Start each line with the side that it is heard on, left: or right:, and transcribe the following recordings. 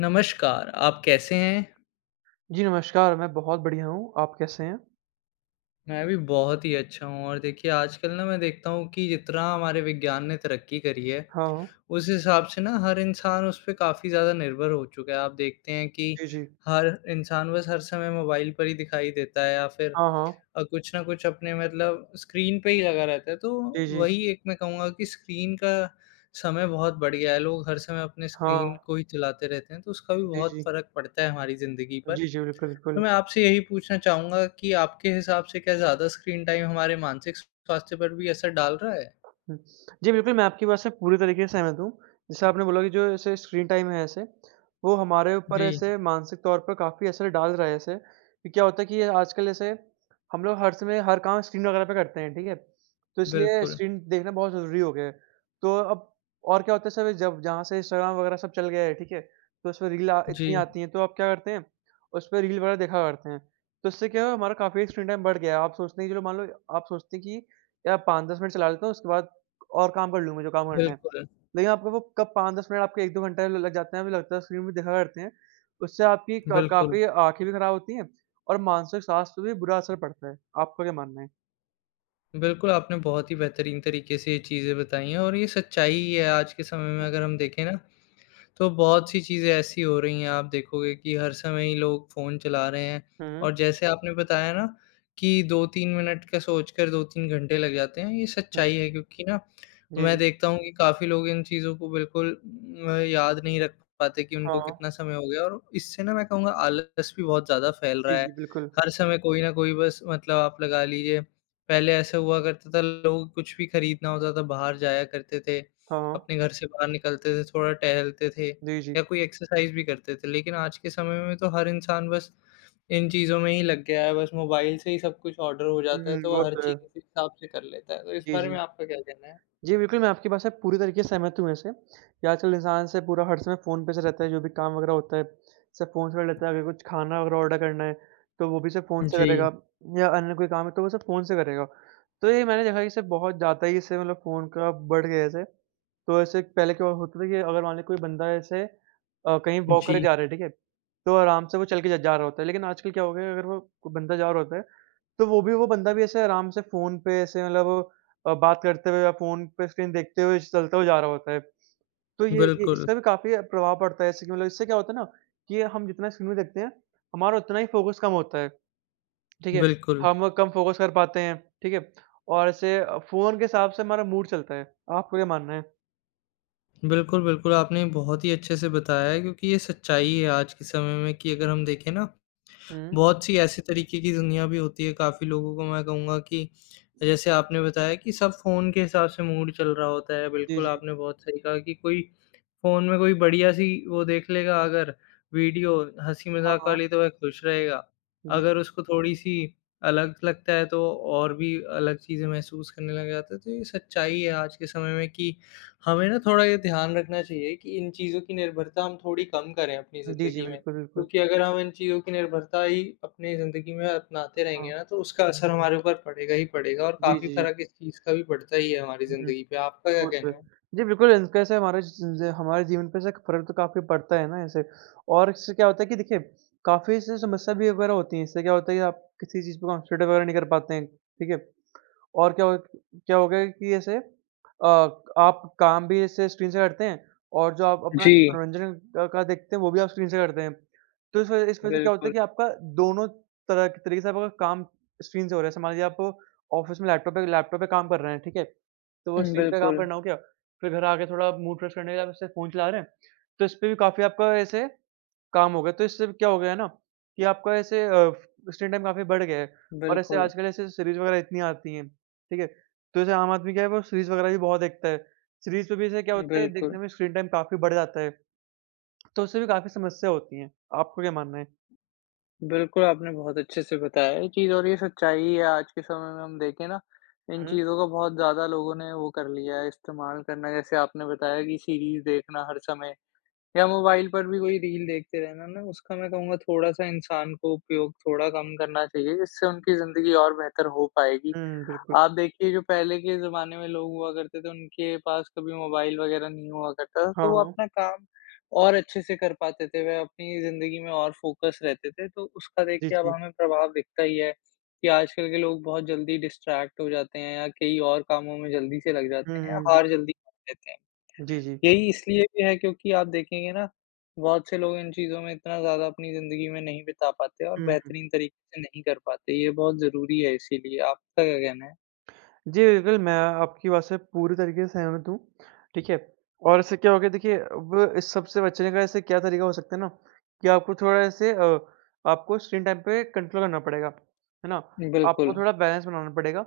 left: नमस्कार, आप कैसे हैं?
right: जी, नमस्कार, मैं बहुत बढ़िया हूँ। आप कैसे हैं?
left: मैं भी बहुत ही अच्छा हूँ और देखिए आजकल ना मैं देखता हूँ कि जितना हमारे विज्ञान ने तरक्की करी है,
right: हाँ, हाँ।
left: उस हिसाब से ना हर इंसान उस पे काफ़ी ज़्यादा निर्भर हो चुका है। आप देखते हैं कि
right: जी, जी।
left: हर इंसान बस हर समय मोबाइल पर ही दिखाई देता है या फिर
right: हाँ, हाँ।
left: कुछ ना कुछ अपने मतलब स्क्रीन पे ही लगा रहता है। तो
right: जी, जी।
left: वही एक मैं कहूँगा कि स्क्रीन का समय बहुत बढ़ गया है। लोग हर समय अपने स्क्रीन
right: हाँ।
left: को ही चलाते रहते हैं, तो उसका भी
right: जी,
left: बहुत
right: जी।
left: फ़र्क पड़ता है हमारी ज़िंदगी पर।
right: जी, जी, बिल्कुल,
left: तो
right: बिल्कुल।
left: मैं आपसे यही पूछना चाहूँगा कि आपके हिसाब से क्या ज़्यादा स्क्रीन टाइम हमारे मानसिक स्वास्थ्य पर भी असर डाल रहा है?
right: हुँ। जी, बिल्कुल, मैं आपकी बात से पूरी तरीके से सहमत हूँ। जैसे आपने बोला कि जो ऐसे स्क्रीन टाइम है ऐसे, वो हमारे ऊपर
left: जी,
right: ऐसे मानसिक तौर पर काफ़ी असर डाल रहा है ऐसे। कि क्या होता है कि ये आजकल ऐसे हम लोग हर समय हर काम स्क्रीन वगैरह पे करते हैं, ठीक है? तो इसलिए
left: बिल्कुल।
right: स्क्रीन देखना बहुत ज़रूरी हो गया है। तो अब और क्या होता है सब जब जहाँ से इंस्टाग्राम वगैरह सब चल गया है, ठीक है? तो उसमें रील
left: जी,
right: इतनी आती हैं, तो आप क्या करते हैं, उसपे रील वगैरह देखा करते हैं। तो उससे क्या है हमारा काफ़ी स्क्रीन टाइम बढ़ गया है। आप सोचते हैं कि चलो मान लो आप सोचते हैं कि यार 5-10 मिनट चला लेता हूँ, उसके बाद और काम कर लूँगा जो काम करना है।
left: बिल्कुल,
right: लेकिन आपका वो कब 5-10 मिनट आपके 1-2 घंटे ल लग जाते हैं, हमें लगता है स्क्रीन में देखा करते हैं। उससे आपकी क
left: बिल्कुल।
right: काफ़ी आँखें भी खराब होती हैं और मानसिक स्वास्थ्य पे भी बुरा असर पड़ता है। आपका क्या मानना है?
left: बिल्कुल, आपने बहुत ही बेहतरीन तरीके से ये चीज़ें बताई हैं और ये सच्चाई ही है आज के समय में अगर हम देखें ना, तो बहुत सी चीज़ें ऐसी हो रही हैं आप देखोगे कि हर समय ही लोग फ़ोन चला रहे हैं
right: हुँ,
left: और जैसे आपने बताया ना कि 2-3 मिनट का सोचकर 2-3 घंटे लग जाते हैं, ये
right: हुँ।
left: सच्चाई है क्योंकि ना
right: जी,
left: मैं
right: जी।
left: देखता हूँ कि काफ़ी लोग इन चीज़ों को बिल्कुल याद नहीं रख पाते कि
right: हाँ,
left: उनको
right: हाँ।
left: कितना समय हो गया और इससे ना मैं कहूँगा आलस भी बहुत ज़्यादा फैल
right: जी,
left: रहा है।
right: जी, बिल्कुल।
left: हर समय कोई ना कोई बस मतलब आप लगा लीजिए पहले ऐसा हुआ करता था लोग कुछ भी खरीदना होता था बाहर जाया करते थे,
right: हाँ, हाँ।
left: अपने घर से बाहर निकलते थे, थोड़ा टहलते थे
right: जी, जी।
left: या कोई एक्सरसाइज़ भी करते थे। लेकिन आज के समय में तो हर इंसान बस इन चीज़ों में ही लग गया है, बस मोबाइल से ही सब कुछ ऑर्डर हो जाता है,
right: हुँ,
left: तो
right: वो
left: वो हर
right: तो है।
left: चीज़ उसी हिसाब से कर लेता है। तो इस
right: जी,
left: बारे
right: जी।
left: में आपका क्या कहना है?
right: जी, बिल्कुल, मैं आपकी बात से पूरी तरीके से सहमत हूँ वैसे, कि आजकल इंसान से पूरा हर समय फ़ोन पे से रहता है, जो भी काम वगैरह होता है, सब फ़ोन से कर लेता है। अगर कुछ खाना वगैरह ऑर्डर करना है, तो वो भी सब फ़ोन से
left: जी,
right: करेगा या अन्य कोई काम है, तो वो सब फ़ोन से करेगा। तो ये मैंने देखा है कि इससे बहुत ज़्यादा ही इससे मतलब फ़ोन का बढ़ गया है ऐसे। तो ऐसे पहले क्या होता था कि अगर मान लें कोई बंदा ऐसे कहीं वॉक करे
left: जी।
right: जा रहा है, ठीक है? तो आराम से वो चल के ज जा रहा होता है, लेकिन आजकल क्या हो गया है, अगर वो कोई बंदा जा रहा होता है, तो वो बंदा भी ऐसे आराम से फ़ोन पे ऐसे मतलब बात करते हुए या फ़ोन पे स्क्रीन देखते हुए चलता हुआ जा रहा होता है। तो ये
left: बिल्कुल,
right: इसका भी काफ़ी प्रभाव पड़ता है, जैसे कि मतलब इससे क्या होता है ना कि हम जितना स्क्रीन में देखते हैं, हमारा उतना ही फ़ोकस कम होता है, ठीक है?
left: बिल्कुल।
right: हम कम फ़ोकस कर पाते हैं, ठीक है? और ऐसे फ़ोन के हिसाब से हमारा मूड चलता है। आपको क्या मानना है?
left: बिल्कुल, बिल्कुल, आपने बहुत ही अच्छे से बताया है क्योंकि ये सच्चाई है आज के समय में कि अगर हम देखें ना,
right: हुँ।
left: बहुत सी ऐसे तरीके की दुनिया भी होती है, काफ़ी लोगों को मैं कहूँगा कि जैसे आपने बताया कि सब फ़ोन के हिसाब से मूड चल रहा होता है।
right: जी,
left: बिल्कुल,
right: जी।
left: आपने बहुत सही कहा कि कोई फ़ोन में कोई बढ़िया-सी वो देख लेगा अगर वीडियो
right: हाँ,
left: हँसी-मज़ाक
right: हाँ।
left: वाली तो वह खुश रहेगा।
right: जी,
left: अगर उसको थोड़ी-सी अलग लगता है तो और भी अलग चीज़ें महसूस करने लग जाता है। तो ये सच्चाई है आज के समय में कि हमें ना थोड़ा ये ध्यान रखना चाहिए कि इन चीज़ों की निर्भरता हम थोड़ी कम करें अपनी
right: जी, जी।
left: ज़िंदगी में।
right: बिल्कुल, बिल्कुल।
left: क्योंकि अगर हम इन चीज़ों की निर्भरता ही अपनी ज़िंदगी में अपनाते
right: हाँ।
left: रहेंगे ना तो उसका असर हमारे ऊपर पड़ेगा ही पड़ेगा और
right: जी,
left: काफ़ी
right: जी, जी।
left: फ़र्क इस चीज़ का भी पड़ता ही है हमारी
right: हुँ।
left: ज़िंदगी पे। आपका क्या
right: वो तो है।
left: कहना है?
right: जी, बिल्कुल इसका ऐसे हमारे ज हमारे जीवन पे ऐसे फ़र्क तो काफ़ी पड़ता है ना ऐसे और इससे क्या होता है कि देखिए काफ़ी ऐसी समस्या भी वगैरह होती है। इससे क्या होता है कि आप किसी चीज़ पे कॉन्संट्रेट वगैरह नहीं कर पाते हैं, ठीक है? और क्या हो गया कि ऐसे आप काम भी ऐसे स्क्रीन से करते हैं और जो आप अपना
left: जी,
right: मनोरंजन का देखते हैं वो भी आप स्क्रीन से करते हैं। तो इस वजह से क्या होता है
left: बिल्कुल।
right: कि आपका दोनों तरह के तरीके से आपका काम स्क्रीन से हो रहा है। जैसे मान लीजिए आप ऑफ़िस में लैपटॉप पे काम कर रहे हैं, ठीक है? तो वो
left: हुँ,
right: स्क्रीन पे काम
left: बिल्कुल,
right: करना हो गया, फिर घर आके थोड़ा मूड फ्रेश करने के लिए आप ऐसे फ़ोन चला रहे हैं। तो इस पे भी काफ़ी आपका ऐसे काम हो गया, तो इससे क्या हो गया है ना कि आपका ऐसे स्क्रीन टाइम काफ़ी बढ़ गया है और ऐसे
left: बिल्कुल,
right: आजकल ऐसे सीरीज़ वगैरह इतनी आती हैं, ठीक है? तो ऐसे आम आदमी क्या है वो सीरीज़ वगैरह भी बहुत देखता है, सीरीज़ पे भी ऐसे क्या होता है
left: बिल्कुल।
right: देखने में स्क्रीन टाइम काफ़ी बढ़ जाता है, तो उससे भी काफ़ी समस्या होती हैं। आपका क्या मानना है?
left: बिल्कुल, आपने बहुत अच्छे से बताया ये चीज़ और ये सच्चाई है आज के समय में हम देखें ना, इन
right: हुँ,
left: चीज़ों का बहुत ज़्यादा लोगों ने वो कर लिया है, इस्तेमाल करना जैसे आपने बताया कि सीरीज़ देखना हर समय या मोबाइल पर भी कोई रील देखते रहना ना, उसका मैं कहूँगा थोड़ा-सा इंसान को उपयोग थोड़ा कम करना चाहिए, जिससे उनकी ज़िंदगी और बेहतर हो पाएगी।
right: हुँ, बिल्कुल।
left: आप देखिए जो पहले के ज़माने में लोग हुआ करते थे, उनके पास कभी मोबाइल वग़ैरह नहीं हुआ करता था,
right: हाँ,
left: तो वो
right: हाँ।
left: अपना काम और अच्छे से कर पाते थे, वह अपनी ज़िंदगी में और फ़ोकस रहते थे, तो उसका
right: जी,
left: देखिए अब
right: जी।
left: हमें प्रभाव दिखता ही है कि आजकल के लोग बहुत जल्दी डिस्ट्रैक्ट हो जाते हैं या कई और कामों में जल्दी से लग
right: हुँ,
left: जाते हैं या
right: हुँ, जी।
left: हार जल्दी मान लेते हैं।
right: जी, जी।
left: यही इसलिए भी है क्योंकि आप देखेंगे ना, बहुत से लोग इन चीज़ों में इतना ज़्यादा अपनी ज़िंदगी में नहीं बिता पाते और
right: हुँ,
left: बेहतरीन तरीके से नहीं कर पाते। ये बहुत ज़रूरी है इसीलिए। आपका क्या कहना है?
right: जी, बिल्कुल, मैं आपकी बात से पूरी तरीके से सहमत हूँ, ठीक है? और इससे क्या हो गया देखिए अब इस सब से बचने का ऐसे क्या तरीका हो सकता है ना, कि आपको थोड़ा ऐसे आपको स्क्रीन टाइम पे कंट्रोल करना पड़ेगा, है ना? आपको
left: बिल्कुल,
right: थोड़ा बैलेंस बनाना पड़ेगा।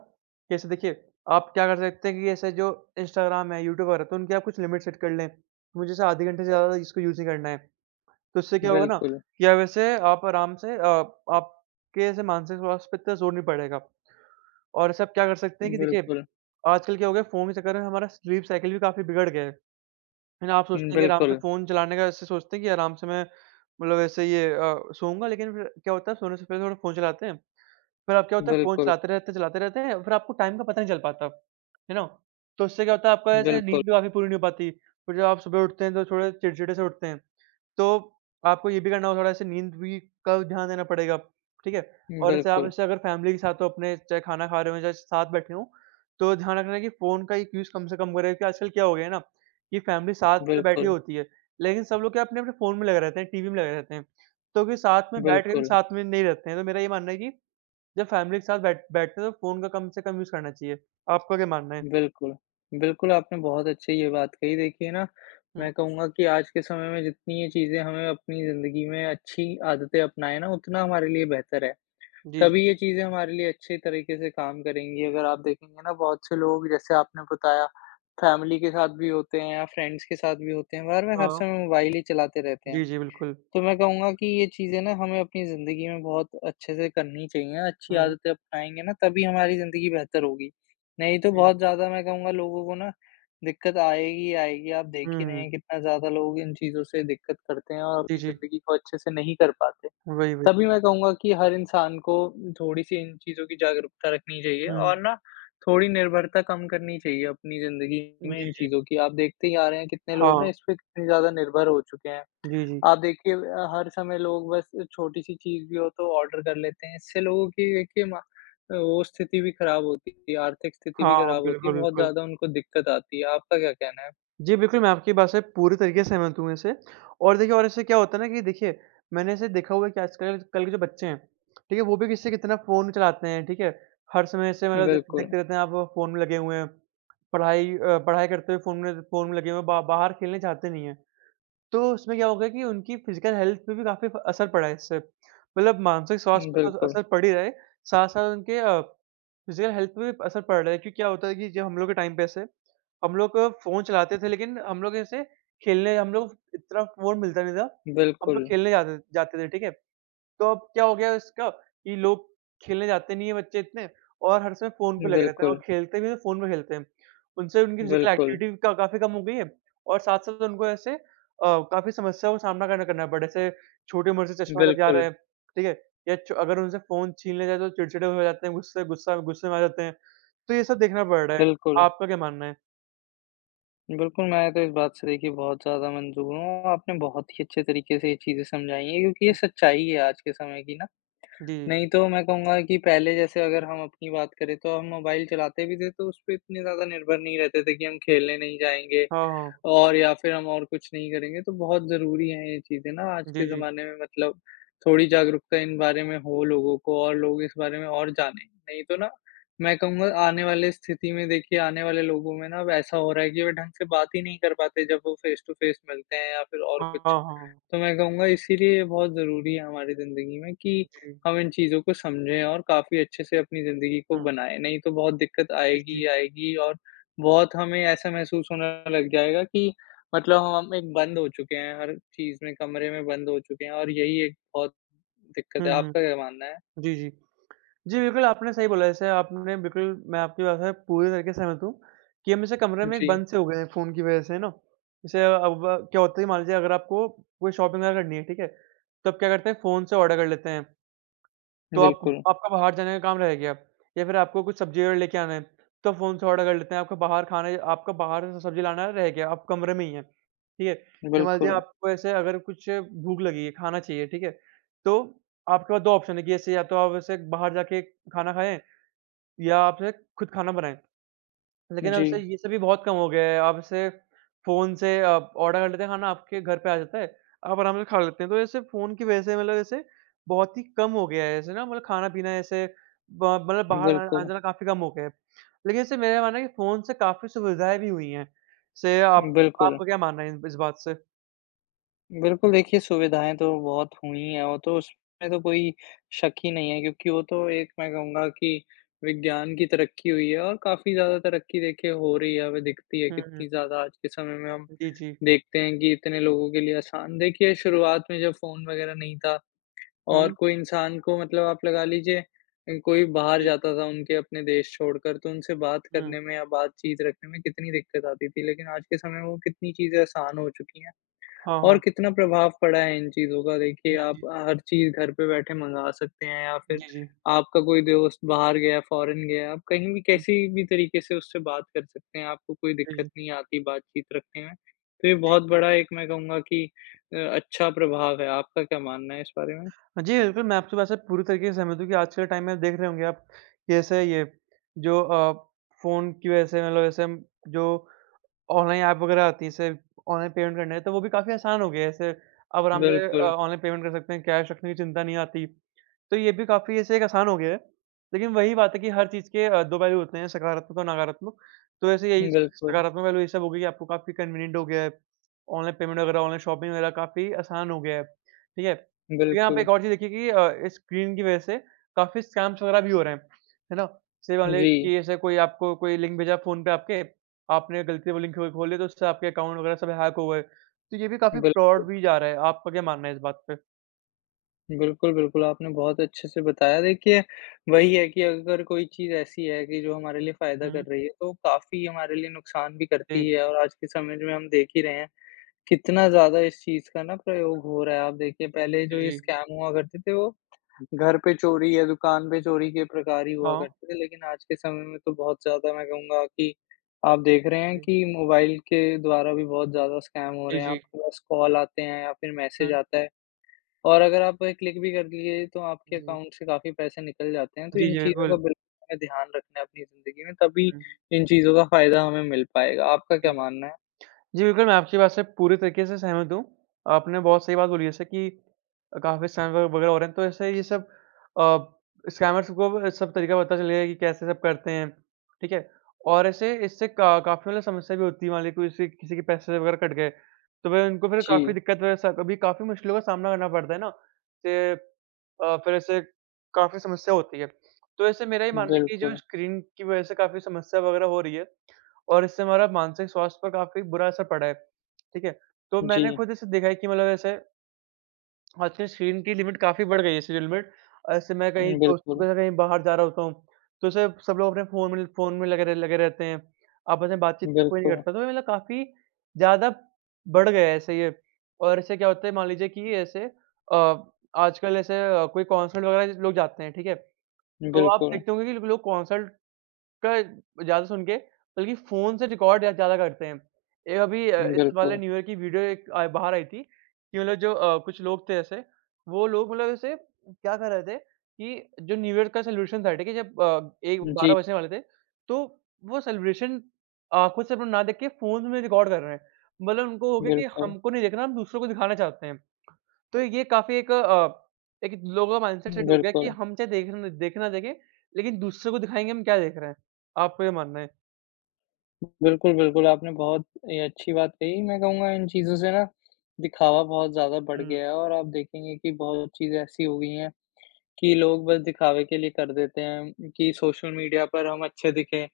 right: जैसे देखिए, आप क्या कर सकते हैं कि ऐसे जो इंस्टाग्राम है, यूट्यूब वगैरह तो उनकी आप कुछ लिमिट सेट कर लें, मुझे जैसे आधे घंटे से ज़्यादा इसको यूज़ नहीं करना है। तो इससे क्या होगा ना
left: बिल्कुल,
right: कि अब ऐसे आप आराम से आपके ऐसे मानसिक स्वास्थ्य पे इतना ज़ोर नहीं पड़ेगा। और ऐसे आप क्या कर सकते हैं कि देखिए,
left: बिल्कुल,
right: आजकल क्या हो गया फ़ोन के चक्कर में हमारा स्लीप साइकिल भी काफ़ी बिगड़ गया है। है ना? आप सोचते हैं कि आराम से
left: बिल्कुल,
right: फ़ोन चलाने का ऐसे सोचते हैं कि आराम से मैं मतलब ऐसे सोऊँगा लेकिन फिर क्या होता है सोने से पहले थोड़ा फ़ोन चलाते हैं। फिर आप क्या होता है फ़ोन
left: बिल्कुल,
right: चलाते रहते हैं फिर आपको टाइम का पता नहीं चल पाता। है ना? तो इससे क्या होता है आपका ऐसे
left: बिल्कुल,
right: नींद भी काफ़ी पूरी नहीं हो पाती। फिर जब आप सुबह उठते हैं तो थोड़े चिड़चिड़े से उठते हैं। तो आपको ये भी करना होगा थोड़ा ऐसे नींद भी का ध्यान देना पड़ेगा, ठीक है? और ऐसे आप
left: बिल्कुल,
right: ऐसे अगर फ़ैमिली के साथ हो अपने चाहे खाना खा रहे हो, चाहे साथ बैठे हों, तो ध्यान रखना कि फ़ोन का एक यूज़ कम से कम करें क्योंकि आजकल क्या हो गया है ना कि फ़ैमिली साथ में तो बैठी
left: बिल्कुल,
right: होती है, लेकिन सब लोग क्या अपने-अपने फ़ोन में लगे रहते हैं, टीवी में लगे रहते हैं। तो फिर साथ में बैठ के भी
left: बिल्कुल,
right: साथ में नहीं रहते हैं, तो मेरा ये मानना है कि जब फ़ैमिली के साथ बैठते हैं तो फ़ोन का कम से कम यूज़ करना चाहिए। आपका क्या मानना है?
left: बिल्कुल। बिल्कुल, आपने बहुत अच्छी ये बात कही। देखिए ना,
right: हुँ,
left: मैं कहूँगा कि आज के समय में जितनी ये चीज़ें हमें अपनी ज़िंदगी में अच्छी आदतें अपनाएँ ना, उतना हमारे लिए बेहतर है।
right: जी, जी।
left: तभी ये चीज़ें हमारे लिए अच्छे तरीके से काम करेंगी। अगर आप देखेंगे ना बहुत से लोग जैसे आपने बताया फैमिली के साथ भी होते हैं या फ्रेंड्स के साथ भी होते हैं, घर में हर
right: हाँ।
left: समय मोबाइल ही चलाते रहते
right: जी,
left: हैं।
right: जी, बिल्कुल।
left: तो मैं कहूँगा कि ये चीज़ें ना हमें अपनी ज़िंदगी में बहुत अच्छे से करनी चाहिए, अच्छी
right: हुँ, हुँ।
left: आदतें अपनाएँगे ना तभी हमारी ज़िंदगी बेहतर होगी। नहीं तो
right: जी।
left: बहुत ज़्यादा मैं कहूँगा लोगों को ना दिक्कत आएगी ही आएगी। आप देख
right: हुँ,
left: ही रहे
right: हुँ।
left: हैं कितना ज़्यादा लोग इन चीज़ों से दिक्कत करते हैं और
right: जी,
left: अपनी
right: जी।
left: ज़िंदगी को अच्छे से नहीं कर पाते।
right: वही, वही।
left: तभी मैं कहूँगा कि हर इंसान को थोड़ी-सी इन चीज़ों की जागरूकता रखनी चाहिए
right: हुँ।
left: और ना थोड़ी निर्भरता कम करनी चाहिए अपनी ज़िंदगी में
right: जी,
left: इन
right: जी।
left: चीज़ों की। आप देखते ही आ रहे हैं कितने लोग ना
right: हाँ।
left: इस पे कितने ज़्यादा निर्भर हो चुके हैं।
right: जी, जी।
left: आप देखिए हर समय लोग बस छोटी-सी चीज़ भी हो तो ऑर्डर कर लेते हैं। इससे लोगों की देखिए मा वो स्थिति भी खराब होती है, आर्थिक स्थिति भी
right: हाँ,
left: खराब होती
right: बिल्कुल,
left: है, बहुत
right: बिल्कुल।
left: ज़्यादा उनको दिक्कत आती है। आपका क्या कहना है?
right: जी, बिल्कुल, मैं आपकी बात से पूरी तरीके से सहमत हूँ इससे और देखिए और इससे क्या होता है ना कि देखिए, मैंने ऐसे देखा हुआ है कि आजकल कल के जो बच्चे हैं, ठीक है? वो भी किससे कितना फ़ोन चलाते हैं, ठीक है? हर समय ऐसे मतलब
left: बिल्कुल,
right: देखते रहते हैं आप फ़ोन में लगे हुए हैं। पढ़ाई करते हुए फ़ोन में लगे हुए हैं, बा बाहर खेलने जाते नहीं हैं। तो उसमें क्या हो गया कि उनकी फिज़िकल हेल्थ पे भी काफ़ी फ असर पड़ा है इससे। मतलब मानसिक स्वास्थ्य पे तो
left: बिल्कुल,
right: असर पड़ ही रहा है, साथ-साथ उनके फिज़िकल हेल्थ पे भी असर पड़ रहा है क्योंकि क्या होता है कि जब हम लोग के टाइम पे ऐसे हम लोग फ़ोन चलाते थे लेकिन हम लोग ऐसे खेलने हम लोग इतना फ़ोन मिलता नहीं था। हम लोग
left: बिल्कुल,
right: खेलने जाते जाते थे, ठीक है? तो अब क्या हो गया इसका कि लोग खेलने जाते नहीं है बच्चे इतने और हर समय फ़ोन पे लगे रहते हैं और
left: बिल्कुल,
right: खेलते भी हैं तो फ़ोन पे खेलते हैं। उनसे उनकी फ़िज़िकल
left: बिल्कुल,
right: एक्टिविटी का काफ़ी कम हो गई है और साथ-साथ उनको ऐसे काफ़ी समस्याओं का सामना करना करना पड़ा जैसे छोटी उम्र से चश्मा लग जा रहा
left: बिल्कुल,
right: है, ठीक है? या च अगर उनसे फ़ोन छीन लिया जाए तो चिड़चिड़े हो जाते हैं, गुस्से में आ जाते हैं। तो ये सब देखना पड़ रहा है।
left: बिल्कुल।
right: आपका क्या मानना है?
left: बिल्कुल, मैं तो इस बात से देखिए बहुत ज़्यादा मंज़ूर हूँ। आपने बहुत ही अच्छे तरीके से ये चीज़ें समझाई हैं क्योंकि ये
right: हुँ,
left: सच्चाई है आज के समय की ना।
right: जी।
left: नहीं तो मैं कहूँगा कि पहले जैसे अगर हम अपनी बात करें तो हम मोबाइल चलाते भी थे तो उस पे इतने ज़्यादा निर्भर नहीं रहते थे कि हम खेलने नहीं जाएँगे
right: हाँ, हाँ।
left: और या फिर हम और कुछ नहीं करेंगे, तो बहुत ज़रूरी हैं ये चीज़ें ना आज
right: जी,
left: के
right: जी।
left: ज़माने में मतलब थोड़ी जागरूकता इन बारे में हो लोगों को और लोग इस बारे में और जानें। नहीं तो ना मैं कहूँगा आने वाले स्थिति में देखिए आने वाले लोगों में ना अब ऐसा हो रहा है कि वो ढंग से बात ही नहीं कर पाते जब वो फ़ेस टू फ़ेस मिलते हैं या फिर और
right: हाँ,
left: कुछ।
right: हाँ।
left: तो मैं कहूँगा इसीलिए ये बहुत ज़रूरी है हमारी ज़िंदगी में कि
right: जी।
left: हम इन चीज़ों को समझें और काफ़ी अच्छे से अपनी ज़िंदगी को
right: हाँ।
left: बनाएँ, नहीं तो बहुत दिक्कत
right: जी,
left: आएगी
right: जी।
left: ही आएगी और बहुत हमें ऐसा महसूस होने लग जाएगा कि मतलब हम एक बंद हो चुके हैं, हर चीज़ में कमरे में बंद हो चुके हैं और यही एक बहुत दिक्कत
right: हुँ,
left: है। आपका
right: हुँ।
left: क्या मानना है?
right: जी, जी। जी, बिल्कुल, आपने सही बोला जैसे आपने बिल्कुल मैं आपकी बात से पूरी तरीके से सहमत हूँ, कि हम जैसे कमरे में एक
left: जी,
right: बंद से हो गए हैं फ़ोन की वज़ह से, है ना? जैसे अब क्या होता है कि मान लीजिए अगर आपको कोई शॉपिंग वग़ैरह करनी है, ठीक है? तो आप क्या करते हैं फ़ोन से ऑर्डर कर लेते हैं। तो आप
left: बिल्कुल,
right: आपका बाहर जाने का काम रह गया या फिर आपको कुछ सब्ज़ी वगैरह लेके आना है, तो फ़ोन से ऑर्डर कर लेते हैं। आपका बाहर खाने आपका बाहर से सब्ज़ी लाना रह गया, आप कमरे में ही हैं, ठीक है? या मान लीजिए
left: बिल्कुल।
right: आपको ऐसे अगर कुछ भूख लगी है, खाना चाहिए, ठीक है? तो आपके पास 2 ऑप्शन है कि ऐसे या तो आप ऐसे बाहर जाके खाना खाएँ या आप जो है खुद खाना बनाएँ। लेकिन अब
left: जी,
right: से ये सभी बहुत कम हो गया है। अब से फ़ोन से आप ऑर्डर कर लेते हैं, खाना आपके घर पे आ जाता है, आप आराम से खा लेते हैं। तो ऐसे फ़ोन की वज़ह से मतलब ऐसे बहुत ही कम हो गया है, ऐसे ना मतलब खाना-पीना ऐसे ब मतलब बाहर आ
left: बिल्कुल,
right: आना-जाना काफ़ी कम हो गया है। लेकिन इससे मेरा मानना है कि फ़ोन से काफ़ी सुविधाएँ भी हुई हैं। से आप
left: बिल्कुल।
right: आपका क्या मानना है इन इस बात से?
left: बिल्कुल, देखिए सुविधाएँ तो बहुत हुई हैं, वो तो उसमें तो कोई शक ही नहीं है क्योंकि वो तो एक मैं कहूँगा कि विज्ञान की तरक्की हुई है और काफ़ी ज़्यादा तरक्की देखिए हो रही है, हमें दिखती है
right: हुँ, हुँ।
left: कितनी ज़्यादा आज के समय में हम
right: जी, जी।
left: देखते हैं कि इतने लोगों के लिए आसान देखिए शुरुआत में जब फ़ोन वग़ैरह नहीं था और
right: हुँ,
left: कोई इंसान को मतलब आप लगा लीजिए कोई बाहर
right: जी।
left: जाता था उनके अपने देश छोड़कर तो उनसे बात
right: हुँ।
left: करने में या बातचीत रखने में कितनी दिक्कत आती थी, लेकिन आज के समय में वो कितनी चीज़ें आसान हो चुकी हैं।
right: हाँ,
left: और
right: हाँ।
left: कितना प्रभाव पड़ा है इन चीज़ों का? देखिए,
right: जी,
left: आप
right: जी।
left: हर चीज़ घर पे बैठे मँगा सकते हैं या फिर
right: जी, जी।
left: आपका कोई दोस्त बाहर गया, फ़ॉरेन गया, आप कहीं भी
right: हुँ,
left: कैसी भी तरीके से उससे बात कर सकते हैं, आपको कोई
right: जी,
left: दिक्कत
right: जी।
left: नहीं आती बातचीत रखने में। तो ये बहुत बड़ा एक मैं कहूँगा कि अच्छा प्रभाव है। आपका क्या मानना है इस बारे में?
right: हाँ जी, बिल्कुल, मैं आपकी बात से पूरी तरीके से सहमत हूँ कि आज के टाइम में देख रहे होंगे आप, कि ऐसे ये जो फ़ोन की वजह से मतलब ऐसे हम जो ऑनलाइन ऐप वगैरह आती है, इससे ऑनलाइन पेमेंट करना है, तो वो भी काफ़ी आसान हो गया है, इससे अब आराम से
left: बिल्कुल,
right: ऑनलाइन पेमेंट कर सकते हैं, कैश रखने की चिंता नहीं आती। तो ये भी काफ़ी ऐसे एक आसान हो गया है, लेकिन वही बात है कि हर चीज़ के 2 पहलू होते हैं, सकारात्मक और नकारात्मक। तो ऐसे यही
left: बिल्कुल,
right: सकारात्मक पहलू ये सब हो गई कि आपको काफ़ी कन्वीनिएंट हो गया है, ऑनलाइन पेमेंट वगैरह, ऑनलाइन शॉपिंग वगैरह काफ़ी आसान हो गया है, ठीक है? लेकिन आप
left: बिल्कुल।
right: एक और चीज़ देखिए कि इस स्क्रीन की वजह से काफ़ी स्कैम्स वगैरह भी हो रहे हैं, है ना? जैसे मान लीजिए
left: जी,
right: कि ऐसे कोई आपको कोई लिंक भेजा फ़ोन पे आपके, आपने गलती से वो लिंक खो खोले तो उससे आपके अकाउंट वगैरह सब हैक हो गए। तो ये भी काफ़ी
left: बिल्कुल।
right: फ्रॉड भी जा रहा है, आपका क्या मानना है इस बात पे?
left: बिल्कुल, बिल्कुल, आपने बहुत अच्छे से बताया। देखिए, वही है कि अगर कोई चीज़ ऐसी है कि जो हमारे लिए फ़ायदा कर
right: हुँ।
left: रही है, तो काफ़ी हमारे लिए नुकसान भी करती
right: जी,
left: है और आज के समय में हम देख ही रहे हैं, कितना ज़्यादा इस चीज़ का ना प्रयोग हो रहा है। आप देखिए, पहले
right: जी,
left: जो ये
right: जी।
left: स्कैम हुआ करते थे, वो घर पे चोरी या दुकान पे चोरी के प्रकार ही हुआ
right: हाँ।
left: करते थे, लेकिन आज के समय में तो बहुत ज़्यादा मैं कहूँगा कि आप देख रहे हैं
right: जी,
left: कि मोबाइल के द्वारा भी बहुत ज़्यादा स्कैम हो
right: जी,
left: रहे हैं।
right: जी।
left: आपके पास कॉल आते हैं या फिर मैसेज
right: हुँ।
left: आता है। और अगर आप क्लिक भी कर लिए तो आपके
right: जी,
left: अकाउंट से काफ़ी पैसे निकल जाते हैं, तो
right: जी,
left: इन
right: जी,
left: चीज़ों का
right: बिल्कुल।
left: बिल्कुल हमें ध्यान रखना है अपनी ज़िंदगी में तभी
right: हुँ।
left: इन चीज़ों का फ़ायदा हमें मिल पाएगा। आपका क्या
right: जी।
left: मानना है?
right: जी, बिल्कुल, मैं आपकी बात से पूरी तरीके से सहमत हूँ। आपने बहुत सही बात बोली जैसे कि काफ़ी स्कैम व वगैरह हो रहे हैं, तो ऐसे ये सब अ, स्कैमर्स को अब सब तरीका पता चल गया है कि कैसे सब करते हैं, ठीक है? और ऐसे इससे का काफ़ी मतलब समस्या भी होती है, मान लीजिए कोई किसी किसी के पैसे वगैरह कट गए, तो फिर उनको फिर काफ़ी
left: जी,
right: दिक्कत वैसा कभी काफ़ी मुश्किलों का सामना करना पड़ता है ना, से फिर ऐसे काफ़ी समस्या होती है। तो ऐसे मेरा ये मानना है कि जो
left: बिल्कुल।
right: स्क्रीन की वजह से काफ़ी समस्या वगैरह हो रही है और इससे हमारा मानसिक स्वास्थ्य पर काफ़ी बुरा असर पड़ा है, ठीक है? तो
left: जी,
right: मैंने खुद इसे देखा है कि मतलब ऐसे आजकल स्क्रीन की लिमिट काफ़ी बढ़ गई है स्क्रीन लिमिट। ऐसे मैं कहीं दोस्तों
left: बिल्कुल,
right: के साथ कहीं बाहर जा रहा होता हूँ, तो ऐसे सब लोग अपने फ़ोन में लगे रहते हैं। आपस में बातचीत का कोई नहीं
left: बिल्कुल,
right: करता, तो ये मतलब काफ़ी ज़्यादा बढ़ गया है ऐसे ये। और इससे क्या होता है मान लीजिए कि ऐसे अ, आजकल ऐसे कोई कॉन्सर्ट वगैरह लोग जाते हैं, ठीक है? तो आप
left: बिल्कुल,
right: देखते होंगे कि लोग कॉन्सर्ट का ज़्यादा सुन के बल्कि फ़ोन से रिकॉर्ड ज़्यादा करते हैं। एक अभी इस वाले
left: बिल्कुल।
right: न्यू ईयर की वीडियो एक बाहर आई थी कि मतलब जो कुछ लोग थे ऐसे, वो लोग मतलब ऐसे क्या कर रहे थे कि जो न्यू ईयर का सेलिब्रेशन था, ठीक है? जब एक 12
left: जी,
right: बजने वाले थे, तो वो सेलिब्रेशन आँखों से अपना ना देख के फ़ोन में रिकॉर्ड कर रहे हैं। मतलब उनको हो गया कि
left: बिल्कुल,
right: हमको नहीं देखना, हम दूसरों को दिखाना चाहते हैं। तो ये काफ़ी एक एक लोगों का माइंडसेट सेट हो गया कि
left: बिल्कुल।
right: हम चाहे देख न देखें ना देखें, लेकिन दूसरे को दिखाएँगे हम क्या देख रहे हैं। आपका क्या मानना है?
left: बिल्कुल, बिल्कुल, आपने बहुत ये अच्छी बात कही। मैं कहूँगा इन चीज़ों से ना दिखावा बहुत ज़्यादा बढ़
right: हुँ।
left: गया है और आप देखेंगे कि बहुत चीज़ें ऐसी हो गई हैं कि लोग बस दिखावे के लिए कर देते हैं कि सोशल मीडिया पर हम अच्छे दिखें।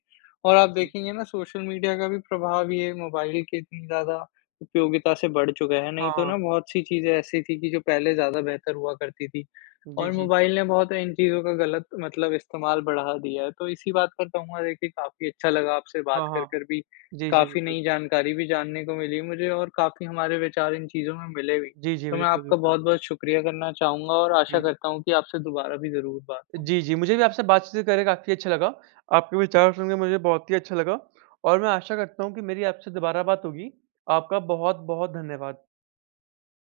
left: और
right: जी,
left: आप
right: जी।
left: देखेंगे ना सोशल मीडिया का भी प्रभाव ये मोबाइल की इतनी ज़्यादा उपयोगिता से बढ़ चुका है, नहीं
right: हाँ,
left: तो
right: हाँ।
left: ना बहुत सी चीज़ें ऐसी थी कि जो पहले ज़्यादा बेहतर हुआ करती थी।
right: जी,
left: और
right: जी।
left: मोबाइल ने बहुत इन चीज़ों का गलत मतलब इस्तेमाल बढ़ा दिया है। तो इसी बात पर कहूँगा देखिए काफ़ी अच्छा लगा आपसे बात
right: हाँ,
left: कर
right: हाँ।
left: कर भी,
right: जी, जी,
left: काफ़ी
right: बिल्कुल।
left: नई जानकारी भी जानने को मिली मुझे और काफ़ी हमारे विचार इन चीज़ों में मिले भी।
right: जी, जी,
left: तो मैं
right: बिल्कुल,
left: आपका
right: बिल्कुल।
left: बहुत-बहुत शुक्रिया करना चाहूँगा और आशा
right: जी, जी।
left: करता हूँ कि आपसे दोबारा भी ज़रूर बात हो।
right: जी, जी, मुझे भी आपसे बातचीत करके काफ़ी अच्छा लगा। आपके विचार सुनकर मुझे बहुत ही अच्छा लगा और मैं आशा करता हूँ कि मेरी आपसे दोबारा बात होगी। आपका बहुत-बहुत धन्यवाद।